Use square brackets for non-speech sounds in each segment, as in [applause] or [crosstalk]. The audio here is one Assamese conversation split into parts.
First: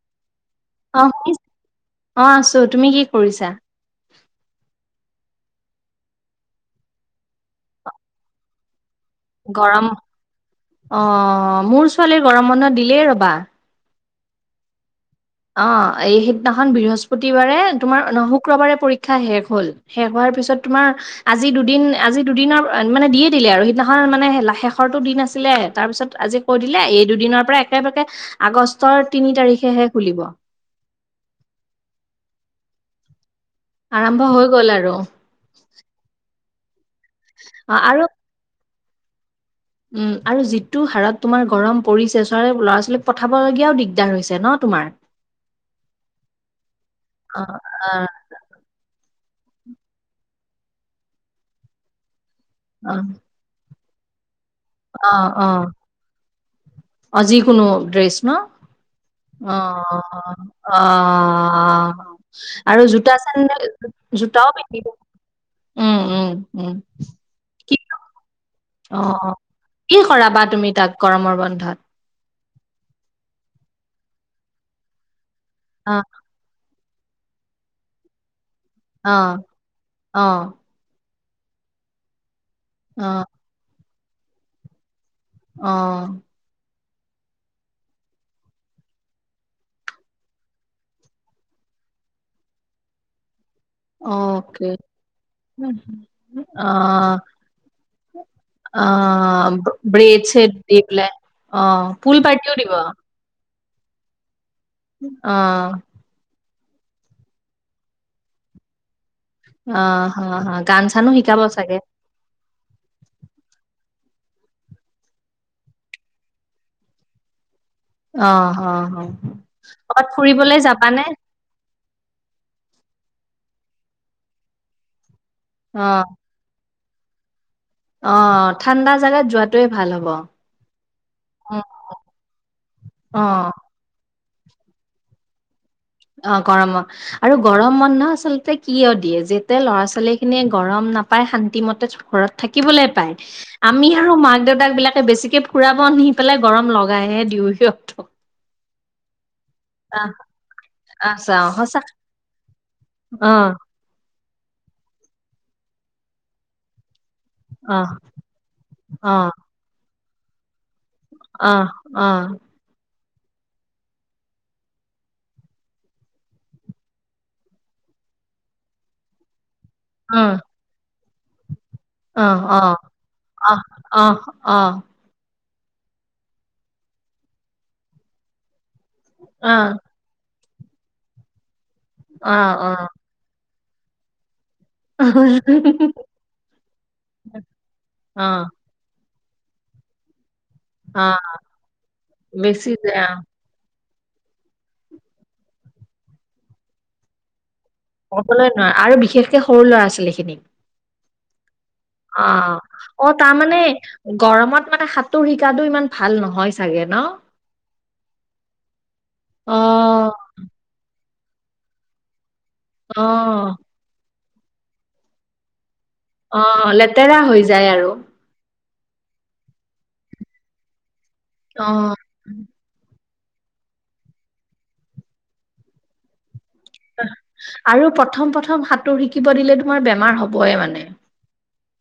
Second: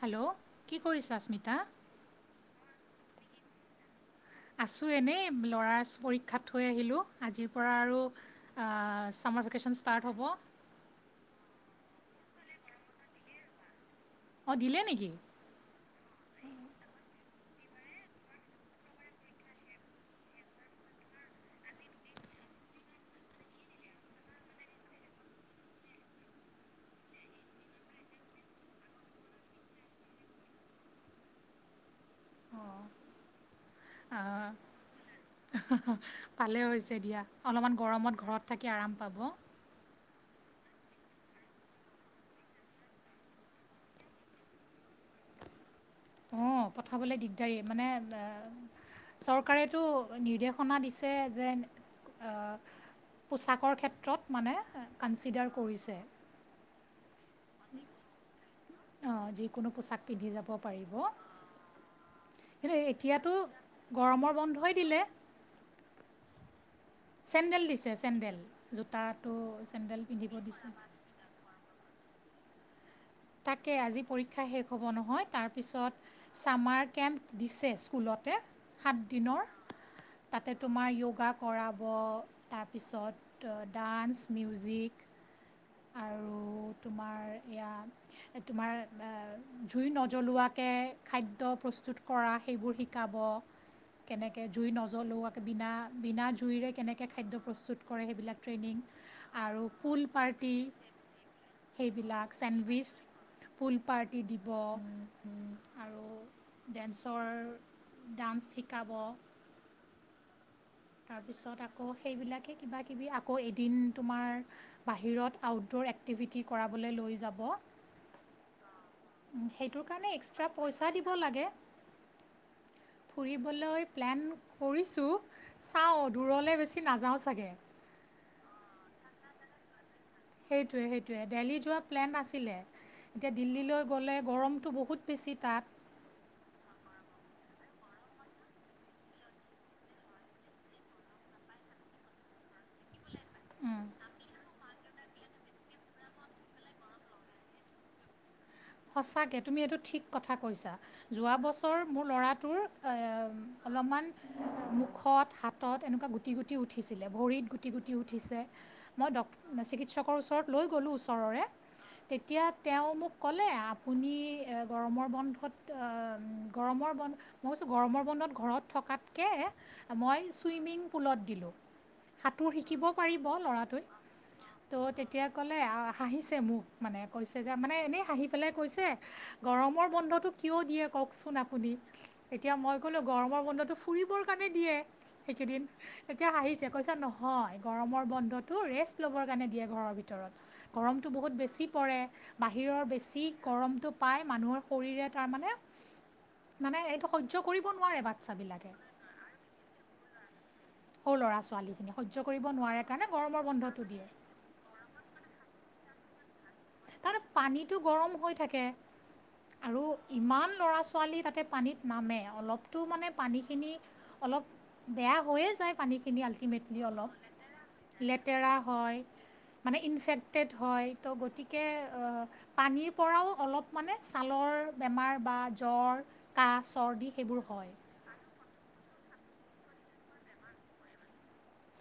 হেল্ল' কি অ কৰিছা শুনিছ অস্মিতা? অ', আছো, তুমি কি কৰিছা? আছোঁ এনেই ল'ৰা পৰীক্ষাত থৈ আহিলোঁ, আজিৰ পৰা আৰু আৰু আ গৰম অ', মোৰ ছোৱালীৰ গৰম বন্ধ দিলেই ৰ'বা। অ', দিলে নেকি? অ', এই সিদিনাখন বৃহস্পতিবাৰে, তোমাৰ শুক্ৰবাৰে পৰীক্ষা শেষ হল। শেষ হোৱাৰ পিছত তোমাৰ আজি দুদিন, আজি দুদিনৰ মানে দিয়ে দিলে আৰু। সিদিনাখন মানে শেষৰটো দিন আছিলে, তাৰ পিছত আজি কৈ দিলে, এই দুদিনৰ পৰা একেবাকে আগষ্টৰ তিনি তাৰিখেহে খুলিব। আৰম্ভ হৈ গ'ল আৰু। [unintelligible] ভালেই হৈছে দিয়া, অ অলমান আৰু গৰমত ঘৰত থাকি আৰাম পাব। উম, আৰু যিটো হাৰত তোমাৰ গৰম পৰিছে, চ ল'ৰা-ছোৱালীক পঠাব লগীয়াও দিগদাৰ হৈছে নহ তোমাৰ? অ', পঠাবলৈ অ দিগদাৰী মানে অ এ চৰকাৰেতো নিৰ্দেশনা দিছে যে, অ অ'। পোচাকৰ ক্ষেত্ৰত মানে অ অ কনচিডাৰ কৰিছে। অ, জি কোনো ড্ৰেছ ন। অঁ, যিকোনো অ', পোচাক পিন্ধি যাব অ', পাৰিব অ', কিন্তু আৰু জোতা, এতিয়াতো চেণ্ডেল গৰমৰ বন্ধই দিলে। উম, উম, উম। চেণ্ডেল কি দিছে, চেণ্ডেল, অ অ জোতাটো, কি চেণ্ডেল পিন্ধিব কৰাবা দিছে। তুমি তাক গৰমৰ বন্ধত। তাকে আজি পৰীক্ষা শেষ হ'ব নহয় অ তাৰপিছত ছামাৰ কেম্প দিছে স্কুলতে অ সাতদিনৰ অ তাতে তোমাৰ য়োগা কৰাব অ তাৰপিছত ডান্স, মিউজিক অ'। আৰু তোমাৰ এয়া তোমাৰ জুই নজ্বলোৱাকে খাদ্য প্ৰস্তুত কৰা সেইবোৰ শি কাব কেনেকে জুই অকে নজলোৱাকে বিনা, বিনা অ জুইৰে কেনেকে খাদ্য প্ৰস্তুত কৰে সেইবিলাক ট্ৰেইনিং অ আৰু ফুল ব্ৰেড চেড পাৰ্টি দি পেলাই অ পুল সেইবিলাক পাৰ্টিও দিব অ চেণ্ডউইচ ফুল পাৰ্টি দিব। অ'। আৰু ডেন্সৰ, ডান্স শিকাব। অ, হ, হ। গান চানো শিকাব তাৰপিছত চাগে আকৌ সেইবিলাকে কিবা কিবি আকৌ এদিন তোমাৰ বাহিৰত আউটড'ৰ এক্টিভিটি কৰাবলৈ লৈ যাব। অ অ অ সেইটোৰ ক'ৰবাত কাৰণে এক্সট্ৰা ফুৰিবলৈ পইচা যাবানে দিব লাগে। ফুৰিবলৈ প্লেন কৰিছোঁ অ চাওঁ দূৰলে বেছি নাযাওঁ চাগে। অ, ঠাণ্ডা জাগাত যোৱাটোৱে ভাল হ'ব। সেইটোৱে, সেইটোৱে দেলহি যোৱা প্লেন আছিলে এতিয়া অ', দিল্লীলৈ গ'লে গৰমটো বহুত বেছি তাত। অ, গৰম অ'। আৰু গৰম বন্ধ আচলতে কিয় দিয়ে যেতিয়া ল'ৰা-ছোৱালী খিনিয়ে গৰম নাপাই শান্তিমতে ঘৰত থাকিবলৈ পায় আমি আৰু মাক-দেউতাক বিলাকে বেছিকে ফুৰাব নি পেলাই গৰম লগাইহে দিওঁ সিহঁতক। সঁচাকৈ তুমি এইটো ঠিক আহ কথা কৈছা আহ যোৱা চাওঁ বছৰ সঁচা মোৰ ল'ৰাটোৰ অ', অলপমান মুখত হাতত এনেকুৱা গুটি, গুটি উঠিছিলে ভৰিত গুটি, অ', গুটি উঠিছে মই ড অ', চিকিৎসকৰ ওচৰত লৈ গ'লোঁ ওচৰৰে অ', অ', তেতিয়া তেওঁ মোক ক'লে আপুনি গৰমৰ বন্ধত, গৰমৰ বন্ধ মই কৈছোঁ গৰমৰ বন্ধত ঘৰত থকাতকে মই অ', ছুইমিং পুলত দিলোঁ। অ', অ', সাঁতোৰ অ', শিকিব পাৰিব অ', ল'ৰাটোৱত অ', অ', ত' এতিয়া ক'লে হাঁহিছে মোক মানে কৈছে যে মানে এনেই হাঁহি পেলাই কৈছে অ', গৰমৰ বন্ধটো কিয় দিয়ে কওকচোন আপুনি এতিয়া মই অ', গ'ল গৰমৰ বন্ধটো ফুৰিবৰ কাৰণে দিয়ে। সেইকেইদিন এতিয়া হাঁহিছে কৈছ নহয় গৰমৰ অ', বন্ধতটো ৰেষ্ট ল'বৰ কাৰণে দিয়ে ঘৰৰ ভিতৰত। গৰমটো অ', বহুত বেছি পৰে! বেছি বাহিৰৰ যায় অ', বেছি গৰমটো পাই মানুহৰ শৰী তাৰ মানে, মানে এইটো স [unintelligible] কৰিব নোৱাৰে। ক'বলৈ বাচ্ছাবিলাকে নোৱাৰ আৰু বিশেষকে সৰু ল'ৰা-ছোৱাল স এইখিনিক সৰু ল'ৰা-ছোৱালী খিনক অ', অ', দিয়ে তাৰমানানে গৰমত মানে সাঁতোৰ শিকা ইমান ভাল নহয়। চাগে ন? তাৰ পানীটো গৰম হৈ থাকে অ', আৰু ইমান ল'ৰা-ছোৱালী তাতে পানীত নামে অলপতো মানে অ', পানীখিনি অলপ বেয়া হৈয়ে যায় পানী খিনি অ', আল্টিমেটলি অলপ লেতেৰা হৈ যায় আৰু। লেট তেৰা হয় মানে ইনফেক্টেড হয় ত' অ', গতিকে পানীৰ পৰাও অলপ মানে ছালৰ বেমাৰ বা জ্বৰ কাঁহ চৰ্দি সেইবোৰ হয়। প্ৰথম প্ৰথম প্ৰথম সাঁতোৰ শিকিব দিলে তোমাৰ বেমাৰ হবয়ে মানে।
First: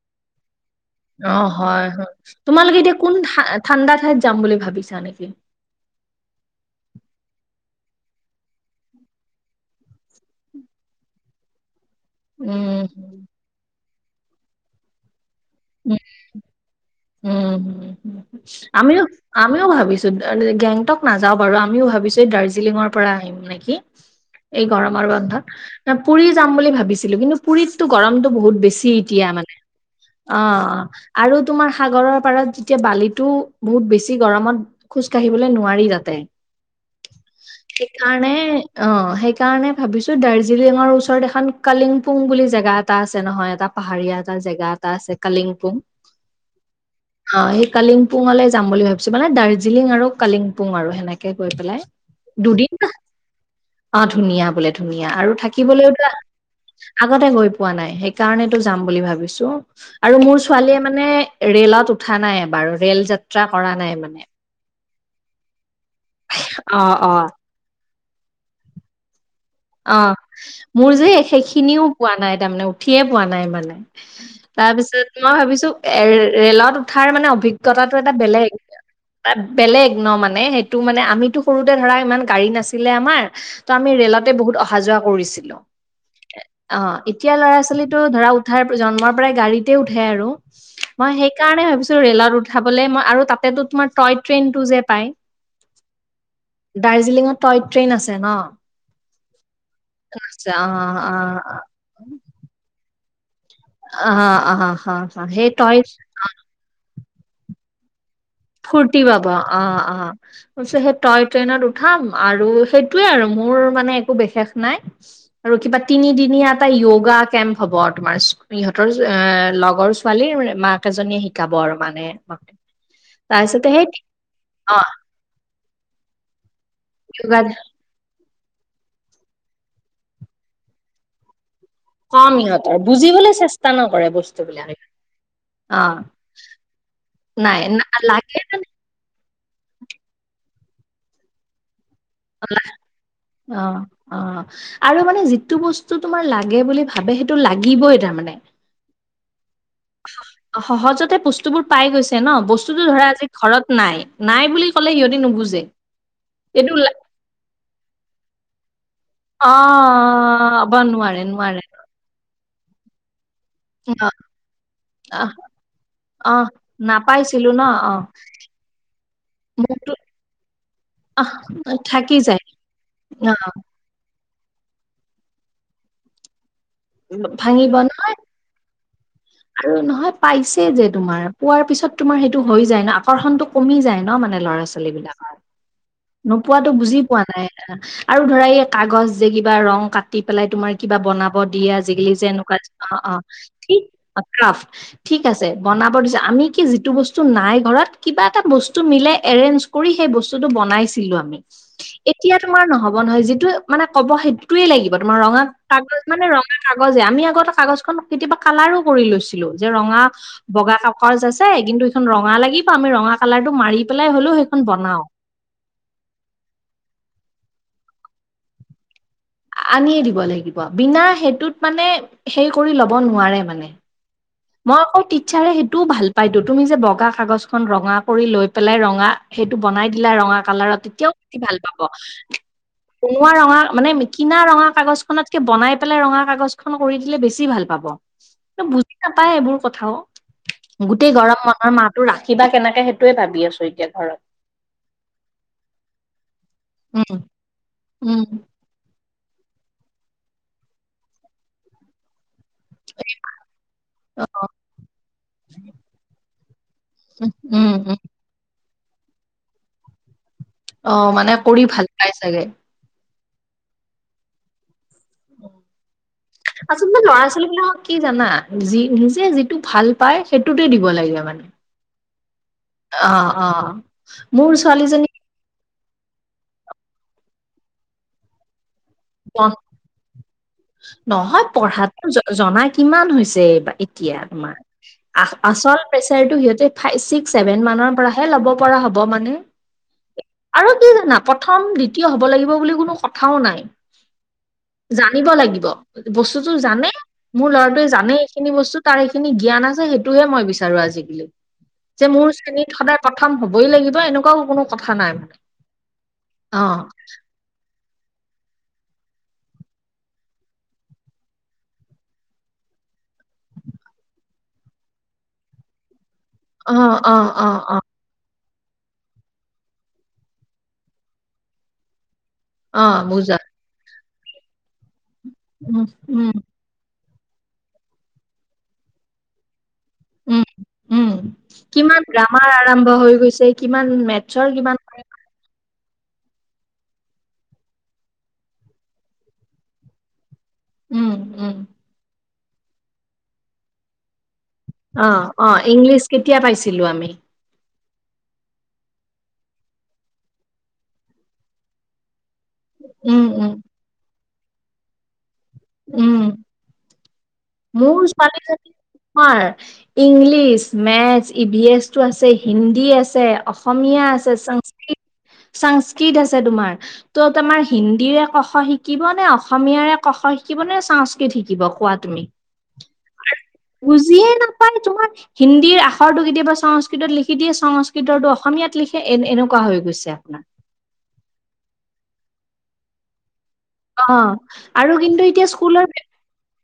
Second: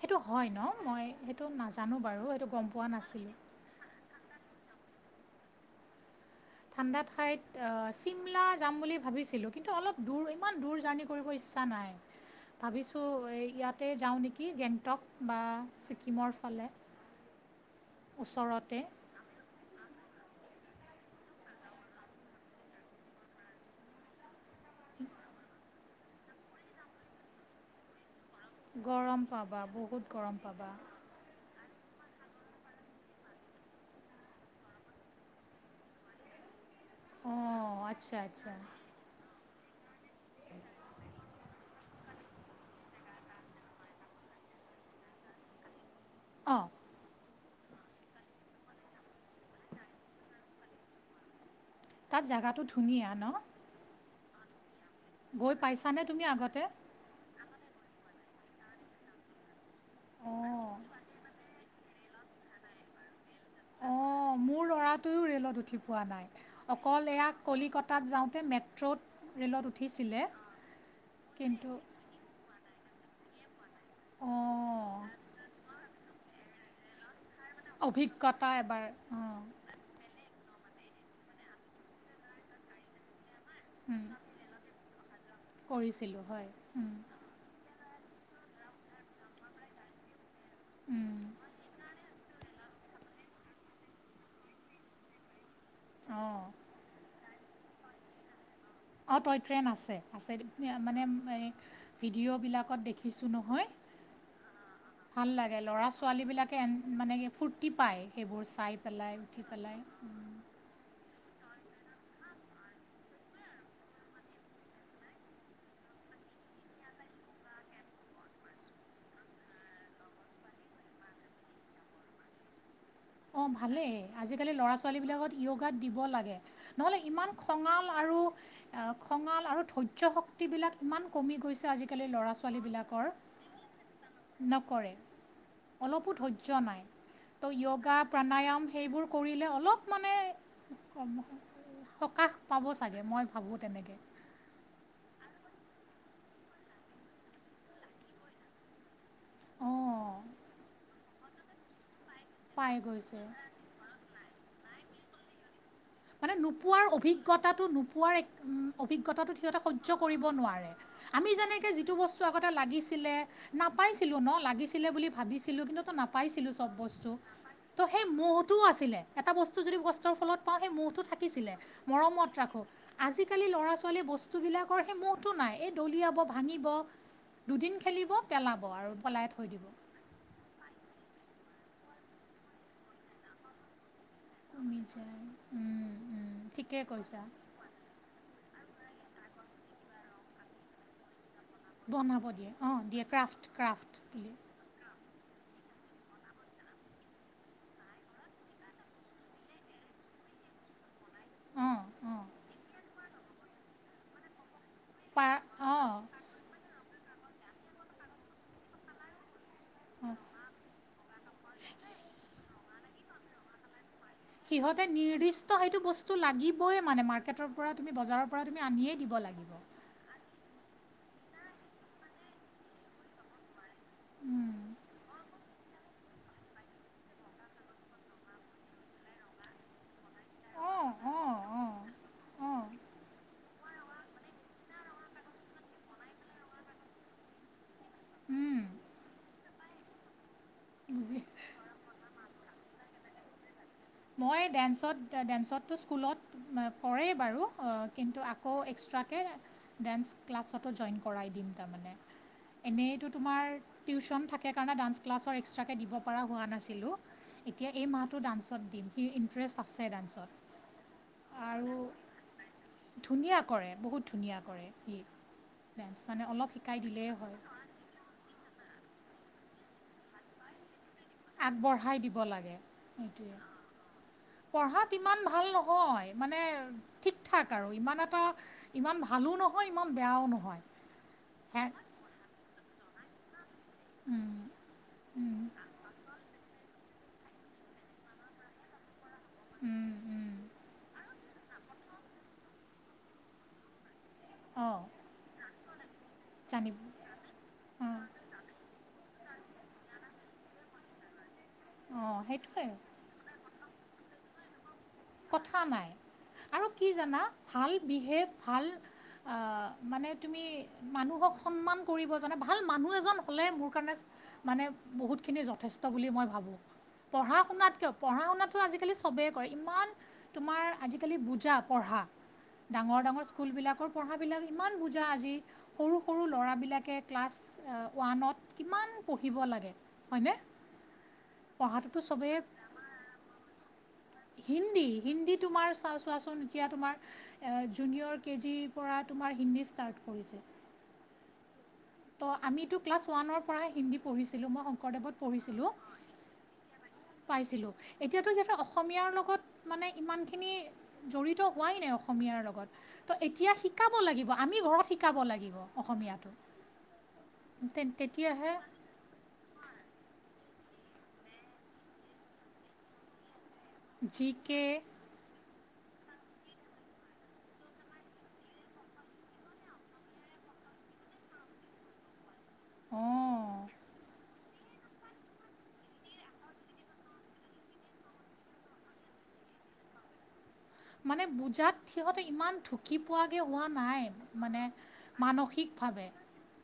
সেইটো হয় ন মই সেইটো অ', হয় নাজানো হয় বাৰু সেইটো গম তোমালোকে পোৱা এতিয়া কোন নাছিলোঁ ঠাণ্ডা ঠাইত যাম বুলি ভাবিছা নেকি? ঠাণ্ডা ঠাইত অ', চিমলা যাম বুলি ভাবিছিলো কিন্তু অলপ দূৰ ইমান দূৰ জাৰ্ণি কৰিব ইচ্ছা নাই। উম, ভাবিছোঁ ইয়াতে যাওঁ নেকি গেংটক বা উম, ছিকিমৰ ফালে। উম, হুম ওচৰতে আমিও আমিও ভাবিছো গেংটক নাযাওঁ বাৰু আমিও ভাবিছো এই দাৰ্জিলিঙৰ পৰা আহিম নেকি এই গৰমৰ বন্ধত পুৰি যাম বুলি ভাবিছিলো কিন্তু পুৰীততো গৰমতটো বহুত বেছি গৰম এতিয়া মানে পাবা বহুত গৰম পাবা অ', আৰু তোমাৰ সাগৰৰ পাৰত যেতিয়া বালিো বহুত বেছি গৰমত খোজ কাঢ়িবলৈ নোৱাৰি যাতে অঁ আচ্ছা সেইকাৰণে আচ্ছা অ', সেই সেই কাৰণে ভাবিছো দাৰ্জিলিঙৰ ওচৰত এখন কলিংগপুং বুলি জেগা এটা আছে নহয় এটা পাহাৰীয়া এটা জেগাত ত আছে কালিংপোং। অঁ'। অ', সেই কালিংপুংলৈ যাম বুলি ভাবিছো মানে দাৰ্জিলিং আৰু কালিংপুং আৰু সেনেকে গৈ পেলাই তাত জোগাটো দুদিন ধুনীয়া ন? অ', ধুনীয়া বোলে ধুনীয়া আৰু গৈ পাইছানে থাকিবলেওতো তুমি আগতে আগতে গৈ পোৱা নাই সেইকাৰণো যাম বুলি ভাবিছো আৰু মোৰ অঁ ছোৱালীয়ে মানে ৰেলত উঠা নাই বাৰু ৰেল যাত্ৰা কৰা নাই মানে। অঁ মোৰ ল'ৰাটোৱেও ৰে'লত উঠি পোৱা নাই অ', অকল অ'। এয়া কলিকতাত যাওঁতে মেট্ৰ'ত ৰে'লত অ', উঠিছিলে মোৰ যে কিন্তু সেইখিনিও পোৱা নাই তাৰমানে উঠিয়ে পোৱা নাই মানে তাৰ অঁ পিছত মই ভাবিছো এ ৰেলত উঠাৰ মানে অভিজ্ঞতাটো এটা অভিজ্ঞতা বেলেগ এবাৰ এ অঁ বেলেগ ন মানে সেইটো মানে আমিতো সৰুতে ধৰা ইমান গাড়ী নাছিলে আমাৰ উম, তাতে বহুত অহা যোৱা কৰিছিলো কৰিছিলোঁ হয় উম, অ'। এতিয়া ল'ৰা ছোৱালীতো ধৰা উঠাৰ জন্মৰ পৰাই গাড়ীতে উঠে আৰু। মই উম, সেই কাৰণে ভাবিছো ৰেলত উঠাবলে মই আৰু তাতেতো তোমাৰ টয় ট্ৰেইনটো যে পাই। অ'। দাৰ্জিলিঙত টয় ট্ৰেইন আছে ন? অঁ', টয়ট্ৰেন আছে আছে অ', মানে অ', ভিডিঅ'বিলাকত দেখিছোঁ নহয়। অ', অ', হা হা সেই টই [unintelligible] কেন মানে ফূৰ্তি পায় সেইবোৰ চাই ফূৰ্তি পেলাই পাব উঠি অ', পেলাই। অ'। সেই তই ট্ৰেইনত উঠা আৰু সেইটোৱে আৰু মোৰ মানে একো বিশেষ নাই। আৰু কিবা তিনিদিনীয়া এটা য়োগা কেম্প হব আৰু তোমাৰ ইহঁতৰ লগৰ ছোৱালীৰ মাক এজনীয়ে শিকাব আৰু মানে। অ', তাৰপিছতে সেই ভালেই আজিকালি ল'ৰা অ', ছোৱালী বিলাকত য়োগাত দিব লাগে নহ'লে ইমান য়োগা খঙাল খঙাল আৰু ধৰ্য শক্তি বিলাক ইমান কমি গৈছে আজি কা আজিকালিৰ ল'ৰা কম ইহঁতৰ ছোৱালীবিলাকৰ বুজিবলৈ চেষ্টা নকৰে বস্তুবিলাক নকৰে। অ' অলপো ধৈৰ্য্য নাই ত' নাই য়োগা যোগা লাগে প্ৰাণায়াম মানে সেইবোৰ কৰিলে অলপ মানে ক সকাহ পাব চাগে মই ভাবোঁ অ' তেনেকৈ। অ' আৰু মানে যিটো বস্তু তোমাৰ লাগে বুলি ভাবে সেইটো লাগিবই তাৰমানে। অঁ'। সহজতে বস্তু বোৰ পাই গৈছে ন পাই বস্তুতো ধৰা গৈছে আজি ঘৰত নাই, নাই বুলি ক'লে সিহঁতি নুবুজে। মানে এইটো নোপোৱাৰ অভিজ্ঞতাটো নোপোৱাৰ এক উম। অভিজ্ঞতাটো সিহঁতে সয্য কৰিব অ' নোৱাৰে অ' নোৱাৰে আমি নোৱাৰে যেনেকে যিটো বস্তু আগতে লাগিছিলে। নাপাইছিলোঁ ন লাগিছিলে বুলি অ' ভাবিছিলোঁ কিন্তুো অ' নাপাইছিলোঁ চ'ব বস্তু। নাপাইছিলো ন ত' অ' সেই মোহটোও আছিলে এটা বস্তু যদি মোৰতো কষ্টৰ ফলত। অ' হেই মোহটো আহ থাকিছিলে থাকি মৰমত যায় ৰাখোঁ আজি অ কালি ল'ৰা। ল'ৰা ছোৱালী বস্তুবিলাকৰ সেই মোহটো নাই এই দলিয়াব ভাঙিব। ভাঙিব দুদিন ন খেলিব পেলাব আৰু পেলাই থৈয় দিব। আৰু নহয় পাইছে যে তোমাৰ পোৱাৰ পিছত তোমাৰ সেইটো হৈ যায় ন আকৰ্ষণতটো কমি যায় ন মানে ল'ৰা আমি ছোৱালী যে বিলাকৰ নোপোৱাটো ঠিকেই বুজি পোৱা কৈছা নাই। আৰু ধৰা এই কাগজ যে কিবা ৰং কাটি পেলাই তোমাৰ কিবা বনাব দিয়ে আজিকালি বনাব যে দিয়ে এনেকুৱা অঁ অ' দিয়ে অ' ক্ৰাফ্ট কি ক্ৰাফ্ট অ' বুলি কাৰফ। ঠিক আছে, বনাব দিছ আমি কি যিটো বস্তু নাই ঘৰত কিবা এটা বস্তু মিলাই এৰেজ কৰি সেই বস্তুটো বনাইছিলোঁ আমি। অঁ অঁ এতিয়া তোমাৰ নহ'ব নহয়, যিটো মানে ক'ব সেইটোয়ে লাগিব তোমাৰ পা ৰঙা অঁ কাগজ মানে ৰঙা। কাগজে আমি আগতে কাগজ খন কেতিয়াবা কালাৰো কৰি লৈছোঁ। যে ৰঙা অঁ বগা কাকজ আছে, কিন্তু এইখন ৰঙা লাগিব আমি ৰঙা কালাৰ টো মাৰি। পেলাই হ'লেও সেইখন বনাও। তো সেইটো বস্তু লাগিবই মানে মাৰ্কেটৰ পৰা তুমি বজাৰৰ পৰা তুমি আনিয়েই দিব লাগিব। আনিয়ে দিব লাগিব, বিনা সেইটোত মানে সেই কৰি ল'ব নোৱাৰে মানে উম। মই আকৌ টিচাৰে সেইটোও ভাল পাই টো তুমি যে বগা কাগজখন ৰঙা কৰি লৈ পেলাই ৰঙা সেইটো বনাই দিলা ৰঙা অঁ কালাৰত তেতিয়াও অঁ বেছি ভাল অঁ পাব। অঁ বনোৱা ৰঙা মানে মিকিনা ৰঙা কাগজখনত বনাই পেলাই ৰঙা কাগজ খন কৰি দিলে বেছি ভাল পাব বুজি নাপায় এইবোৰ কথাও। গোটেই বুজি গৰম বন্ধৰ মাহটো ৰাখিবা কেনেকে সেইটোয়ে ভাবি আছোঁ এতিয়া ঘৰত। মই ডেন্সত ডেন্সততো স্কুলত কৰে উম, বাৰু কিন্তু উম, আকৌ এক্সট্ৰা। তাকে ডেন্স ক্লাছতো জইন কৰাই দিম তাৰমানে। এনেইতো তোমাৰ টিউচন থাকে কাৰণে ডান্স ক্লাছৰ এক্সট্ৰাকৈ দিব পৰা হোৱা নাছিলোঁ। উম, উম। টো ডান্সত দিম সি ইণ্টাৰেষ্ট আছে ডান্সত। অ'মানে কৰি আৰু ভাল পাই চাগে। ধুনীয়া কৰে, বহুত ধুনীয়া কৰে, ই ডেন্ঞ্চ মানে অলপ শিকাই আচলতে দিলেই ল'ৰা হয়। ছোৱালী বিলাকক কি জানা যি নিজে যিটো ভাল পায়। সেইটোত দিব লাগে। মানে। আগবঢ়াই দিব লাগে। অ', সেইটোৱে অ'। মোৰ পঢ়াত ছোৱালীজনী ইমান ভাল নহয়। নহয়। মানে ঠিক ঠাক আৰু ইমান এটা ইমান ভালো নহয়। ইমান বেয়াও নহয়। নহয়। হে পঢ়াতো জনা কিমান হৈছে এইবাৰ। এতিয়া উম, তোমাৰ আ উম, আচল প্ৰেচাৰটো সিহঁতে। ফাইভ ছিক্স ছেভেন মানৰ পৰাহে ল'ব পৰা হ'ব মানে। উম, উম। আৰু কি জানা প্ৰথম দ্বিতীয় হ'ব লাগিব বুলি কোনো কথাও নাই। অ' জানিব লাগিব, বস্তুতটো জানে মোৰ ল'ৰাটোৱে অঁ জানেই এইখিনি বস্তু তাৰ এইখিনি জ্ঞান আছে। সেইটোহে মই বিচাৰো আজিকালি। যে অঁ মোৰ সেইটোৱে শ্ৰেণীত সদায় প্ৰথম হবই লাগিব। এনেকুৱাও কোনো কথা নাই মানে কথা নাই অ আৰু কি জানা ভাল বিহেভ ভাল। অহ মানে তুমি মানুহক সন্মান কৰিব জানে ভাল মানুহ এজন হ'লে মোৰ কাৰণে মানে বহুতখিনি যথেষ্ট বুলি মই ভাবোঁ। অ অ পঢ়া অ শুনাত অ কিয়। পঢ়া শুনাটো আজিকালি চবেই কৰে ইমান তোমাৰ আজিকালি বুজা পঢ়া। অ ডাঙৰ ডাঙৰ বুজা স্কুলবিলাকৰ পঢ়াবিলাক ইমান বুজা আজি উম সৰু সৰু উম ল'ৰাবিলাকে ক্লাছ ওৱানত কিমান পঢ়িব লাগে। হয়নে উম, উম পঢ়াটোতো কিমান চবেই গ্ৰামাৰ আৰম্ভ হৈ গৈছে কিমান ম হিন্দী হিন্দী তোমাৰ চা চোৱাচোন এতিয়া তোমাৰ জুনিয়ৰ কেজিৰ পৰা তোমাৰ হিন্দী ষ্টাৰ্ট কৰিছে। উম, উম। ত' আমিতো ক্লাছ ৱানৰ পৰাই হিন্দী পঢ়ি মই সং অ', অ, ইংলিছ কেতিয়া পাইছিলো আমি? পাইছিলো। এতিয়াতো যাতে অসমীয়াৰ লগত মানে ইমানখিনি জড়িত হোৱাই নাই অসমীয়াৰ লগত। ত উম, উম, এতিয়া শিকাব লাগিব আমি ঘৰত শিকাব লাগিব উম, অসমীয়াতটো। মোৰ ছোৱালীজনী আমাৰ ইংলিছ মেথছ ই ভি এছটো আছে, হিন্দী আছে। অসমীয়া জি আছে, কে সংস্কৃত সংস্কৃত আছে তোমাৰ। ত' তোমাৰ হিন্দীৰে ক খ শিকিব নে অসমীয়াৰে ক খ শিকিব নে সংস্কৃত শিকিব কোৱা তুমি। অ'। বুজিয়ে নাপায় তোমাৰ হিন্দীৰ আখৰটো কেতিয়াবা সংস্কৃতত লিখি দিয়ে সংস্কৃতটো অসমীয়াত লিখে এ এনেকুৱা হৈ গৈছে। মানে বুজাত সিহঁতে ইমান ধু ধুকি পোৱা গৈ হোৱা নাই অ', মানে আৰু কিন্তু এতিয়া স্কুলৰ মানসিকভাৱে।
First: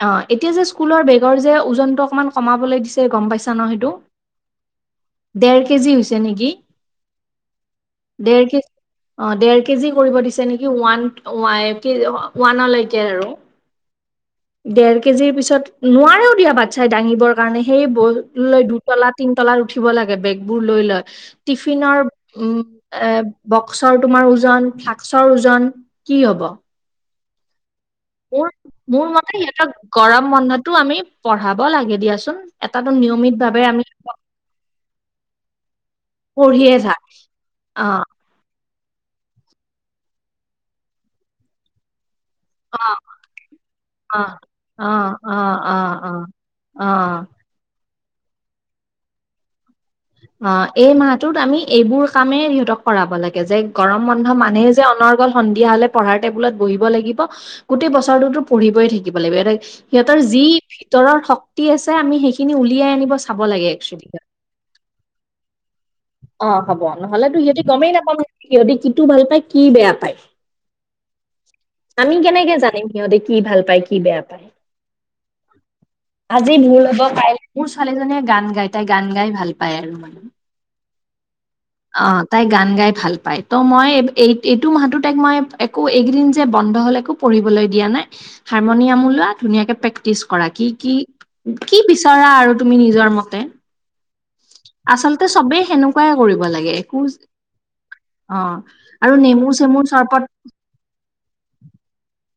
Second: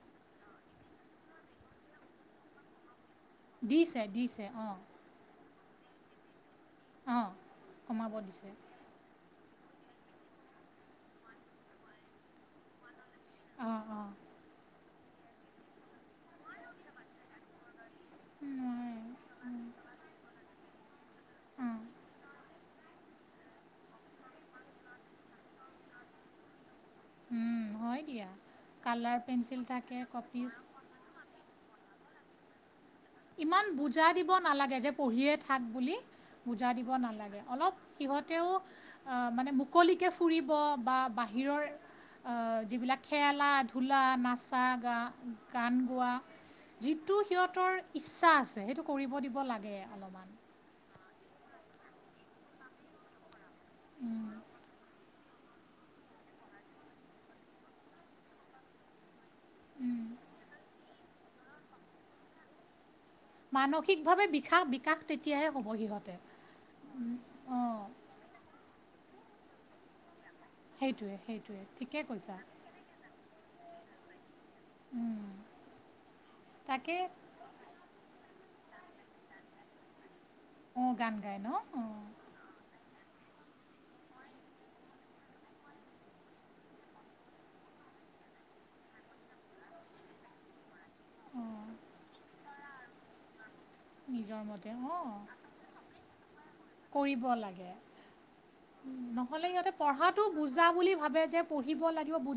অ', এতিয়া যে স্কুলৰ বেগৰ যে ওজনতটো অকনমান কমাবলৈ দিছে গম পাইছা। ন সেইটো দিছে দিছে অ'। দেৰ কেজি হৈছে নেকি অঁ কমাব দেৰ দিছে কেজ অ', দেৰ কেজি কৰিব দিছে নেকি ওৱান ৱ ওৱানলৈকে আৰু। অ', অ'। ডেৰ কেজিৰ পিছত নোৱাৰেও দিয়া বাতচাই দাঙিব কাৰণে সেই বৈ লৈ নোৱাৰে দুইতলা তিন তলাত উঠিব লাগে বেগবোৰ লৈ লৈ। অঁ টিফিনৰ উম এ বক্সৰ তোমাৰ ওজন ফ্লাস্সৰ ওজন। কি হ'ব? উম, হয়। দিয়া মোৰ মোৰ কালাৰ মতে পেঞ্চিল সিহঁতৰ থাকে গৰম কপিজ বন্ধতো আমি পঢ়াব লাগে। দিয়াচোন। এটাতো নিয়মিত ভাৱে ইমান আমি বুজা দিব নালাগে যে পঢ়িয়ে থাক বুলি বুজা পঢ়িয়ে দিব থাক নালাগে। অলপ অ', সিহঁত তেওঁ মানে মুকলিকে ফুৰিব বা বাহিৰৰ যিবিলাক খেলা ধূলা অ', নাচা গা অ', অ', গান অ', গোৱা। অ', যিটো অ', সিহঁতৰ ইচ্ছা আছে সেইটো কৰিব দিব লাগে অলপমান। অ', এই মাহটোত আমি এইবোৰ কামেই সিহঁতক কৰাব লাগে যে গৰম বন্ধ মানহে যে অনৰ্বত সন্ধিয়া হ'লে পঢ়াৰ টেবুলত বহিব লাগিব গোটেই বছৰোতো পঢ়িবই থাকিব লাগিব সহঁতে উম, সিহতৰ যি ভিতৰৰ শক্তি আছে আমি সেইখিনি উলিয়াই আনিব চাব লাগে একচুৱেলি। মানসিকভাৱে বিকাশ বিকাশ তেতিয়াহে সিহঁত। অ', হ'ব নহ'লেতো সিহঁতে গমেই নাপাওঁ সিহঁতি কিনটো ভাল পায় কি বেয়া পায়। সেইটোৱে সেইটোৱে। ঠিকে আমি কৈছা কেনেকে জানিম সিহঁতে কি ভাল পায় কি বেয়া পায়। উম, আজি ভুল তাকে হ'ব পাৰে। মোৰ ছোৱালীজনীয়ে গান গাই তাই গান গাই ভাল পায় আৰু। অ', গান গাই ন অ'। অ', তাই গান গাই ভাল পায় ত মই এই এইটো মাহটো তাইক মই একো এইকেইদিন যে বন্ধ হ'লে একো পঢ়িবলৈ দিয়া নাই। হাৰমনিয়াম ওলোৱা ধুনীয়াকে প্ৰেক্টিচ কৰা। কি কি অঁ কি বিচৰা আৰু তুমি নিজৰ মতে। নিজৰ মতে। অঁ আচলতে চবেই সেনেকুৱাই কৰিব লাগে, একো কৰিব লাগে অ', আৰু নেমু চেমুৰ চৰবত। পুজা বুলি ভাবে যে পঢ়িব লাগি বুজ